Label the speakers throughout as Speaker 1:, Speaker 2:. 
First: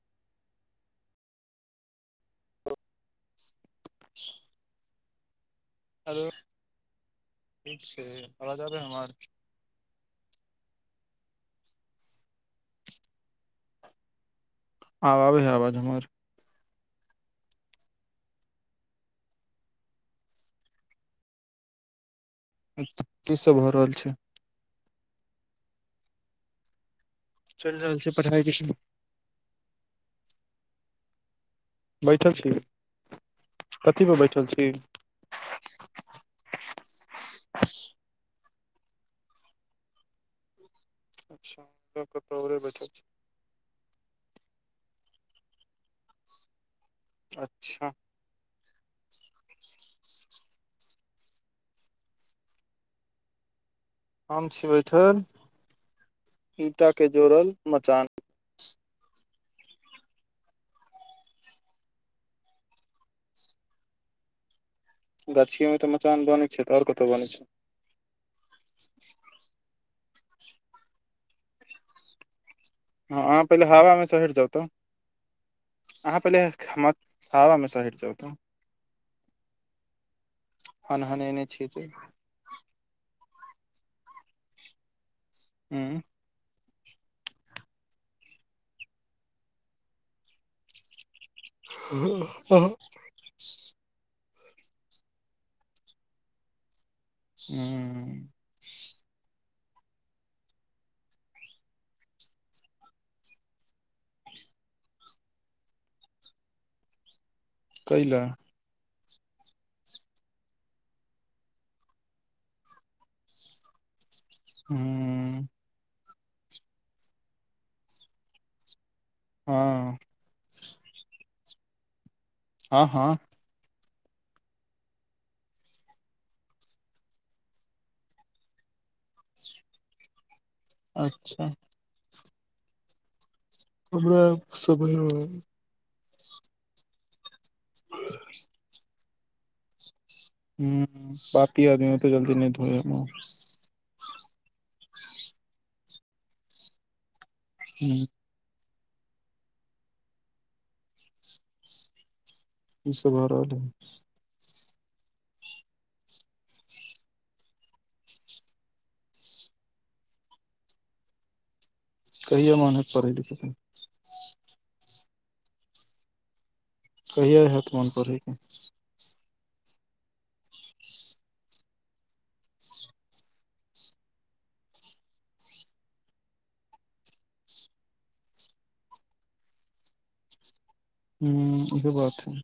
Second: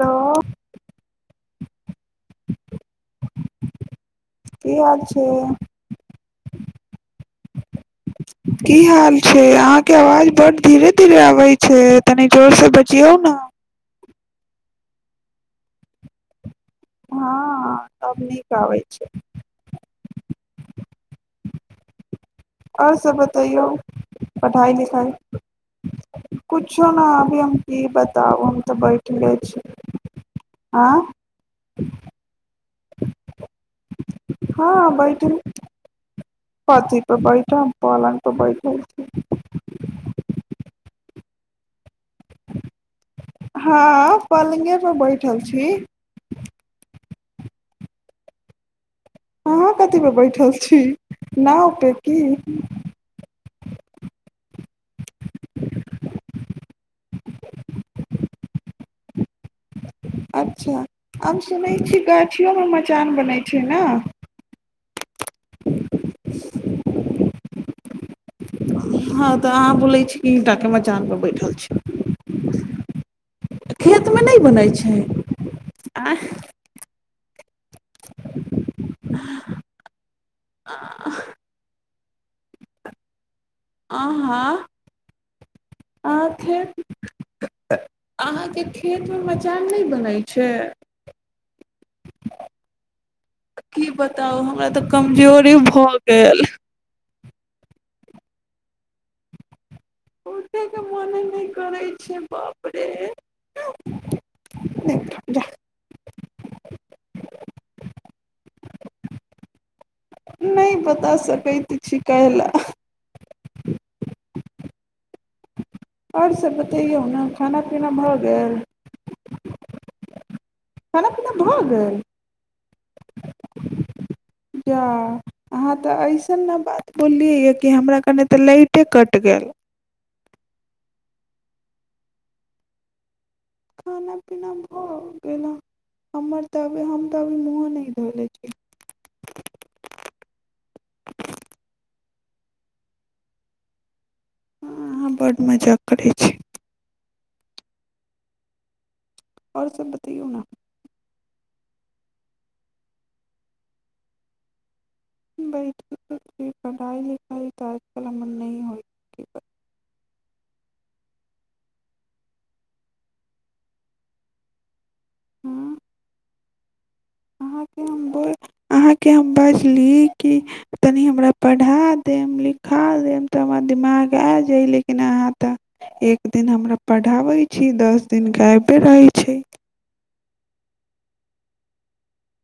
Speaker 1: तऽ
Speaker 2: आ
Speaker 1: की हाल छै
Speaker 2: ठ [unintelligible]
Speaker 1: की हाल छै अहाँके आवाज ज धीरे धीरे आबैत छै तनी जोर से बजीयौ ने
Speaker 2: आँ आै ह आवाज हमर
Speaker 1: हँ सभ नीक आबैत छै ओर सब
Speaker 2: की
Speaker 1: बतैयौ
Speaker 2: भऽ रहल छै
Speaker 1: पढ़ाई लिखाई कुछो न अभी हम
Speaker 2: चलि
Speaker 1: की
Speaker 2: रहल छै
Speaker 1: बताउ
Speaker 2: पढ़ाइ के
Speaker 1: हम
Speaker 2: समय।
Speaker 1: तऽ बैठले छी आंय
Speaker 2: बैठल छी कथी पर बैठल छी
Speaker 1: हँ बैठु कथी पर बैठब पलंग पर बैठब बैठु [inaudible]
Speaker 2: अच्छा कतौ औरे बैठल छी
Speaker 1: हँ पलंगे पे बैठल छी
Speaker 2: अच्छा
Speaker 1: अहाँ कथी पर बैठल छी नावपे की
Speaker 2: हम छी बैठल ईंटा के जोड़ल मचान [inaudible]
Speaker 1: अच्छा हम सुनै छी गाछियोमे मचान बनै छै न
Speaker 2: गाछिये मे तऽ मचान बनै छै तऽ आओर कतय बनै छै
Speaker 1: हँ तऽ अहाँ बोलै छी कि ईंटाके मचान पर बैठल छी
Speaker 2: हँ अहाँ पहिले हवा मे सँ
Speaker 1: खेतमे
Speaker 2: हटि
Speaker 1: नहि
Speaker 2: जाउ तऽ
Speaker 1: बनै छै आ
Speaker 2: अहाँ पहिले हवा मे सँ हटि जाउ तऽ हन हनेने छी जे
Speaker 1: अहाँ
Speaker 2: हूँ
Speaker 1: आ फेर [inaudible] अहाँके खेतमे मचान नहि बनै छै
Speaker 2: हँ अहंँ [inaudible]
Speaker 1: तऽ हमरा तऽ कमजोरी भऽ गेल
Speaker 2: हूँ
Speaker 1: उठैके मने नहि करै छै बाप रे देख जाह [inaudible]
Speaker 2: कैले
Speaker 1: नहि बता सकैत छी कयला
Speaker 2: हूँ
Speaker 1: आओर सभ बतैयौ न खाना पीना भऽ गेल
Speaker 2: हँ
Speaker 1: खाना पीना भऽ गेल
Speaker 2: हँ हँ
Speaker 1: जा अहाँ तऽ अइसन ने बात बोललियै कि हमरा कनि तऽ लाइटे कटि गेल
Speaker 2: अच्छा
Speaker 1: खाना पीना
Speaker 2: हमरा सब
Speaker 1: भ
Speaker 2: हूँ
Speaker 1: गेल अहां हमर तब हम तऽ अभी मुँहो नहि धोइले छी
Speaker 2: ह्म पापी आदमी एते जल्दी नहि धोय है मूँह
Speaker 1: अहाँ बड्ड मजाक करैत छी
Speaker 2: ह्म
Speaker 1: आओर सब बतैयौ न
Speaker 2: कि सभ भऽ रहल अछि
Speaker 1: बैठल छी पढ़ाइ लिखाइ तऽ आजकल हमर नहि होइत
Speaker 2: कहिओ अहाँ नै पढ़ै लिखै छी
Speaker 1: हूँ
Speaker 2: कहिया हैत
Speaker 1: अहाँके
Speaker 2: मोन
Speaker 1: हम
Speaker 2: पढ़ै के
Speaker 1: बौक अहाँके हम बजली कि तनि हमरा पढ़ा देम लिखा देम तऽ हमरा दिमाग आ जाय लेकिन अहां तऽ एक दिन हमरा पढ़ाबै छी दस दिन गायबे रहै छी
Speaker 2: [inaudible] हूँ ईहो बात है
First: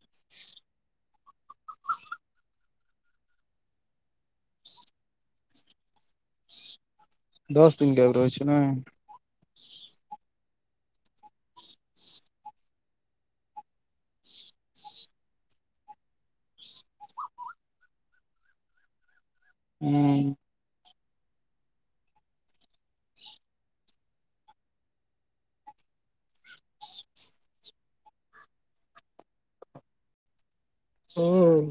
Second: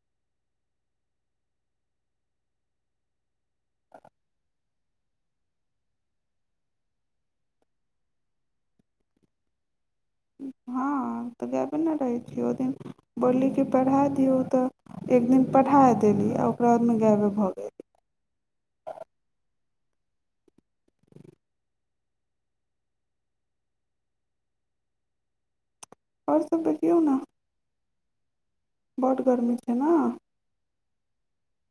Speaker 2: दस दिन गायब रहै छी नै
Speaker 1: हँ तऽ गायबे नै रहैत छिय ओहि दिन बोलली कि पढ़ा दियौ तऽ एक दिन पढ़ाय देली आ ओकरा बादमे गायबे भऽ गेली
Speaker 2: हू [unintelligible]
Speaker 1: और सब बजियौ न बड गर्मी छै न
Speaker 2: हां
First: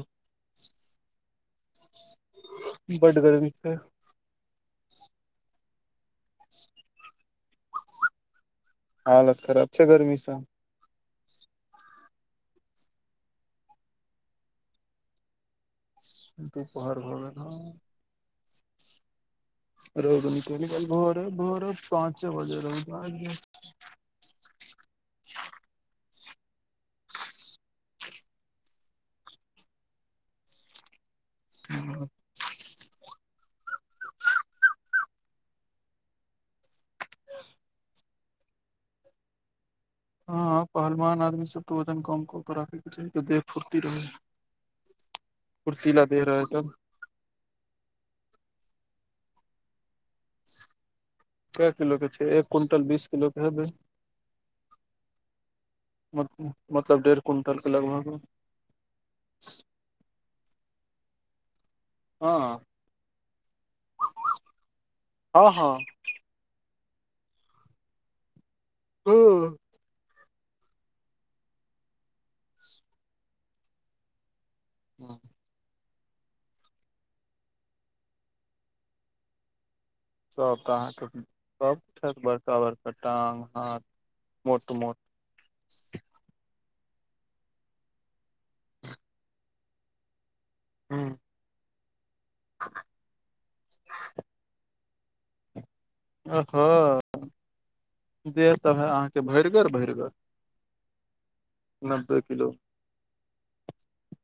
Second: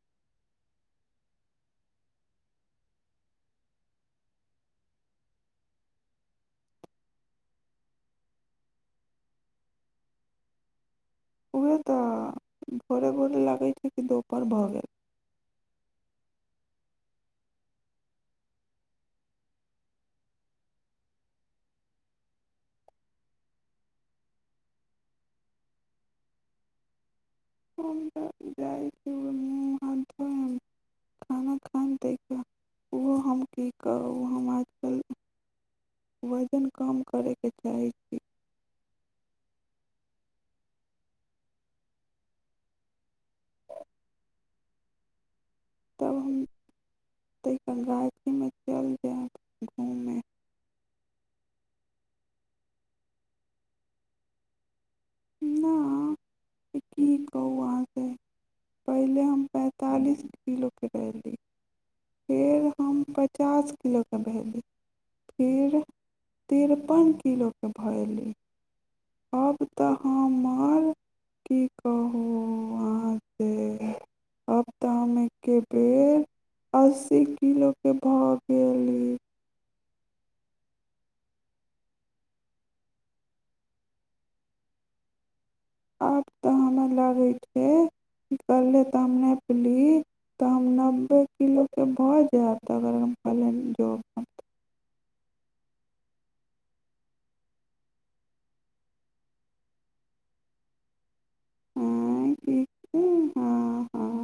Speaker 2: बड गर्मी छै हालत खराब छैक गर्मी सँ
Speaker 1: उएह तऽ भोरे भोरे लगैत छै कि दुपहर भऽ गेल
Speaker 2: दुपहर भर गेल ने रौद निकल के भोरे भोरे पाँच छओ बजे रह [inaudible]
Speaker 1: त जाइ मु हाथ खाना खाय देख ओहो हम कि करी वजन कम करय केँ चाहैत छी
Speaker 2: हँ पहलवान आदमी सबकेँ वजन कम क केँ को रखेय केँ चाही ताकी फुरती रहय छैक [inaudible]
Speaker 1: तब हम त गायती मे चल जायब घूमेमे [unintelligible]
Speaker 2: कए किलोकेँ छै एक क्विंटल बीस किलोकेँ हेबय
Speaker 1: ना
Speaker 2: मत मतलब डेढ़
Speaker 1: की
Speaker 2: कुिणटल
Speaker 1: कहू
Speaker 2: के लगभग
Speaker 1: अहाँसँ
Speaker 2: में
Speaker 1: पहिले हम पैतालिस किलो केँ रहली
Speaker 2: हँ
Speaker 1: फेर हम पचास किलो केँ भेली
Speaker 2: हँ हँ
Speaker 1: फेर तिरपन किलो क भाय ली
Speaker 2: ह
Speaker 1: आब तऽ हमर की कहू अहाँ केँ आब तऽ हम एके बेे अस्सी किलो केँ भऽ गेलिए
Speaker 2: सभ तऽ अहाँके सभठ बड़का बड़का टाँग हाथ मोट मोट
Speaker 1: आब तऽ हमर लड़ैके निकलले तऽ हम ने पली [unintelligible] तऽ हम नब्बे किलोकेँ भऽ जायत अगर हम पले जोब
Speaker 2: हँ देह तऽ ह अहाँके भरिगर भरिगर नब्बे
Speaker 1: आँय
Speaker 2: किलो
Speaker 1: की हँ हँ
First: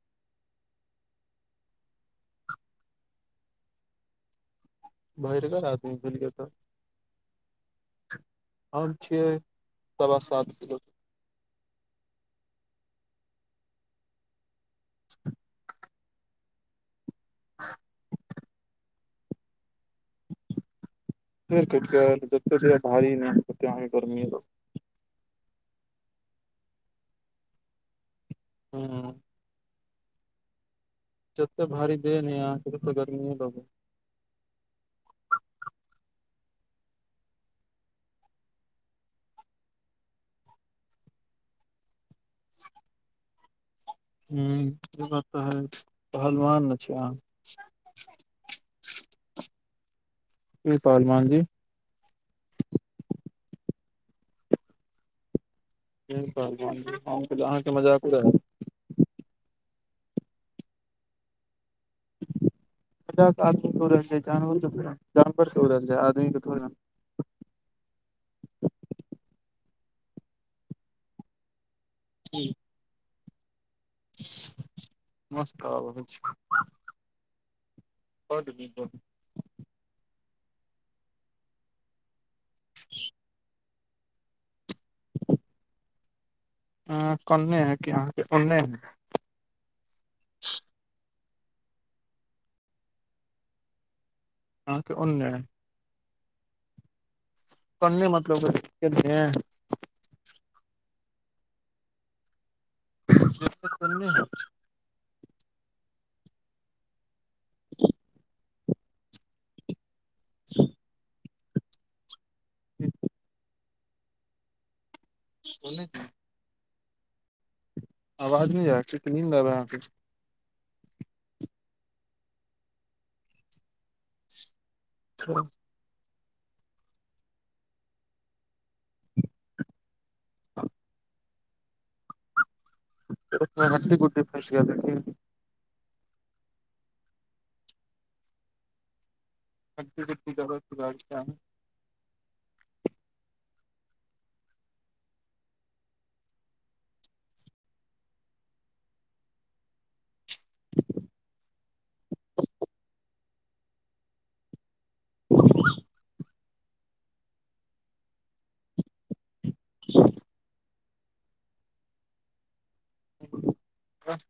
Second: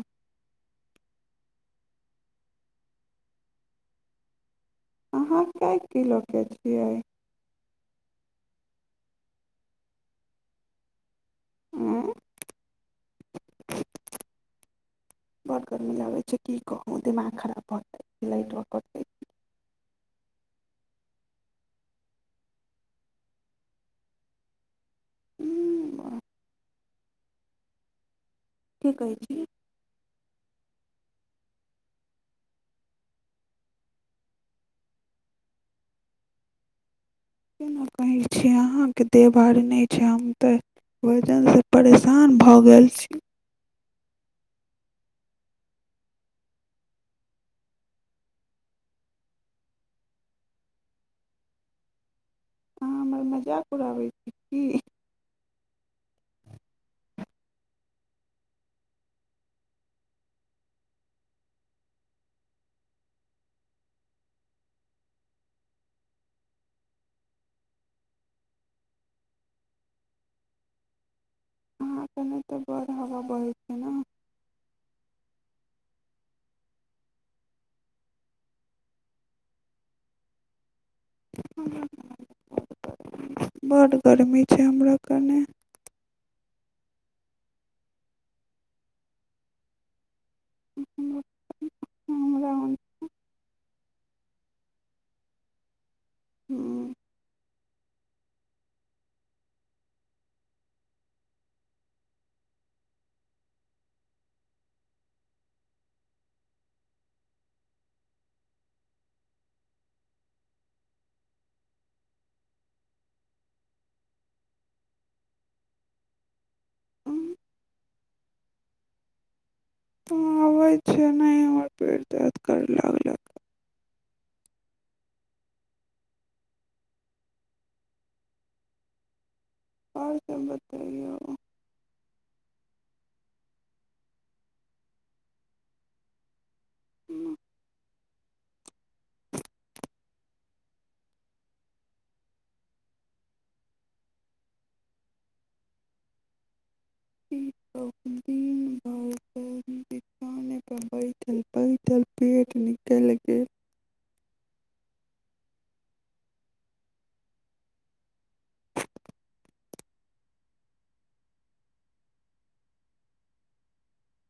Speaker 1: अहाँ
Speaker 2: भरिगर
Speaker 1: कै
Speaker 2: आदमी भलिय
Speaker 1: किलोके
Speaker 2: तऽ
Speaker 1: छियै
Speaker 2: हम छियै सवा सात किलो क
Speaker 1: ह बात करमे [unintelligible] की कहू दिमाग खराब भड़तै लाइटऽ कटलय
Speaker 2: [inaudible] जत भी नहिती गर्मी क [unintelligible]
Speaker 1: ह ठीकै
Speaker 2: ह
Speaker 1: जी
Speaker 2: ततैय भारी देर य आँख तऽ गर्मीए लगो [inaudible]
Speaker 1: केना
Speaker 2: [inaudible]
Speaker 1: अहाँके देह भारी नहि छै हम तऽ वजन सँ परेशान भऽ गेल छी
Speaker 2: ह बात तऽ हय पहलवान छियैक अहा कि पहलवान जी
Speaker 1: अहाँ हमर मजाक उड़ाबैत छी की
Speaker 2: आहाँ केँ मजाक उरायब [inaudible] आदमी रहल जानवर के हो रहल छै आदमीे के थोड़ [inaudible]
Speaker 1: अहा के नहि तऽ बढ़ हवा बहे छै ने [unintelligible]
Speaker 2: मस्त हवा बहैत छैक ब द दीप ब [inaudible]
Speaker 1: ह बड गर्मी छै हमरा कने
Speaker 2: अहां कन्ने है कि अहाँके ओने है
Speaker 1: हमरा
Speaker 2: अहाँके ओन्ने
Speaker 1: हँ
Speaker 2: पन्ने मतलब है केन्ने [unintelligible] [inaudible] श [unintelligible] ह्म [inaudible] बोलै छै [inaudible] आवाज नहि आय [unintelligible] छै कि नींद आबैया अहांके
Speaker 1: ह आबैत छैक नहि हमर पेट दर्द करय लागल हा
Speaker 2: ह [inaudible]
Speaker 1: आर सब बतैयौ [unintelligible]
Speaker 2: हड्डी गुड्डी फैस गेल य कि
Speaker 1: ह्म [inaudible]
Speaker 2: हड्डी गुड्डी जरत
Speaker 1: न [unintelligible] बैठल बैठल पेट निकलि गेल
Speaker 2: [inaudible] [inaudible] ह आ [unintelligible]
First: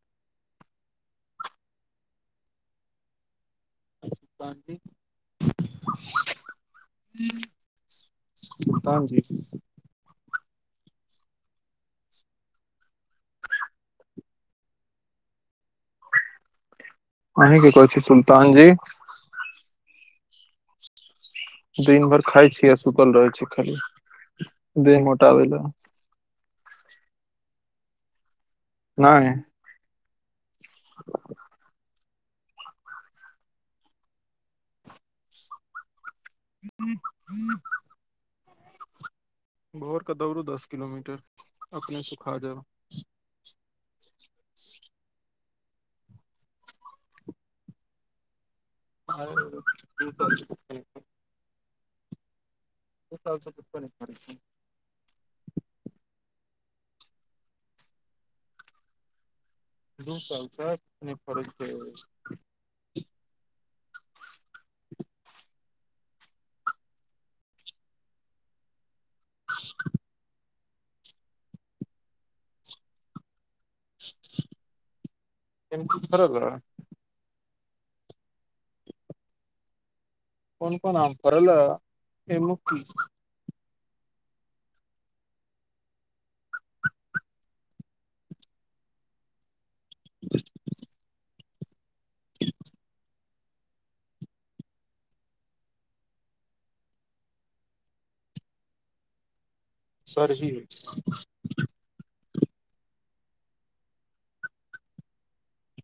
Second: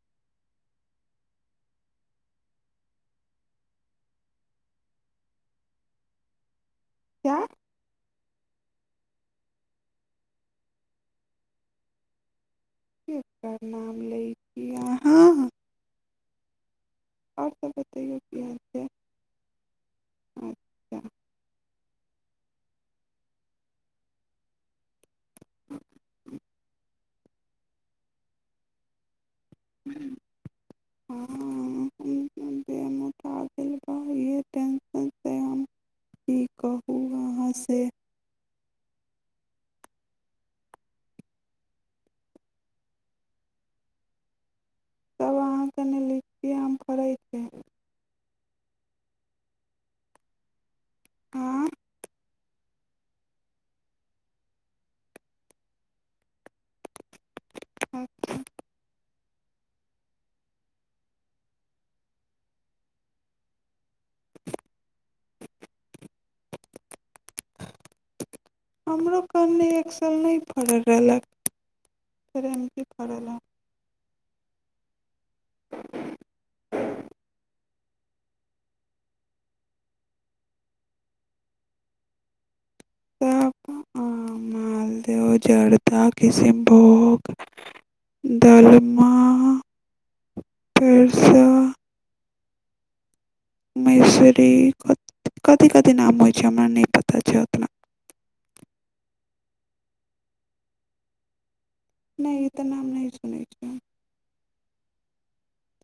Speaker 2: बांकि
Speaker 1: क्या
Speaker 2: ह्म [unintelligible] सुल्तान जी
Speaker 1: केकर नाम लैत छी अहाँ और
Speaker 2: अहीं केँ
Speaker 1: सब
Speaker 2: कहैत छी
Speaker 1: बतइयो की
Speaker 2: सुलतान
Speaker 1: हाल
Speaker 2: जी
Speaker 1: छै अच्छा
Speaker 2: दिन भरि खाय छी आ सुतल रहै छी खाली देह मोटाबे ल
Speaker 1: हाँ
Speaker 2: नहि
Speaker 1: ह [inaudible] देह मोटा गेल बा इहे टेंशन से हम की कहू अहाँसँ
Speaker 2: भोर क दौड़ू दस किलोमीटर अपने सुखा जायब
Speaker 1: तब अहाँके ने लीची आम फरैत अछि
Speaker 2: खाय और सुतल छी
Speaker 1: आँ [inaudible]
Speaker 2: सुतल स कि परेशानी छै
Speaker 1: अचछा [unintelligible]
Speaker 2: दू साल सँ नहि फरैत छैक [inaudible]
Speaker 1: हमरो कन्ने एक साल नहि फरैलक फेर एमकी फरल ह
Speaker 2: एमकी फरल अई कोन कोन आम फरल ऐ एमकी
Speaker 1: तऽ अप आम [unintelligible] मालदह जड़दालू किसिनभोग दलमा फेर स [unintelligible] मैसरी कथी कथी नाम होइ छै हमरा नहि पता छै ओतना
Speaker 2: सरही
Speaker 1: नहि ई तऽ नाम नहि सुनै छिय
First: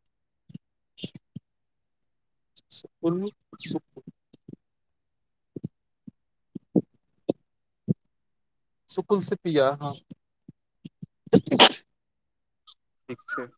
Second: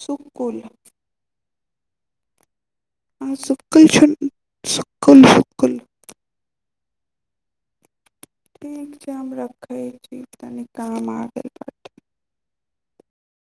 Speaker 1: सुकुल
Speaker 2: [inaudible] सुकुल
Speaker 1: आ सुकल छन सुकल सुकल ठीक छै
Speaker 2: सुकुल
Speaker 1: हम
Speaker 2: से पिया हँ
Speaker 1: रखैत छी तनि काम आ गेल पट
Speaker 2: ठीक छै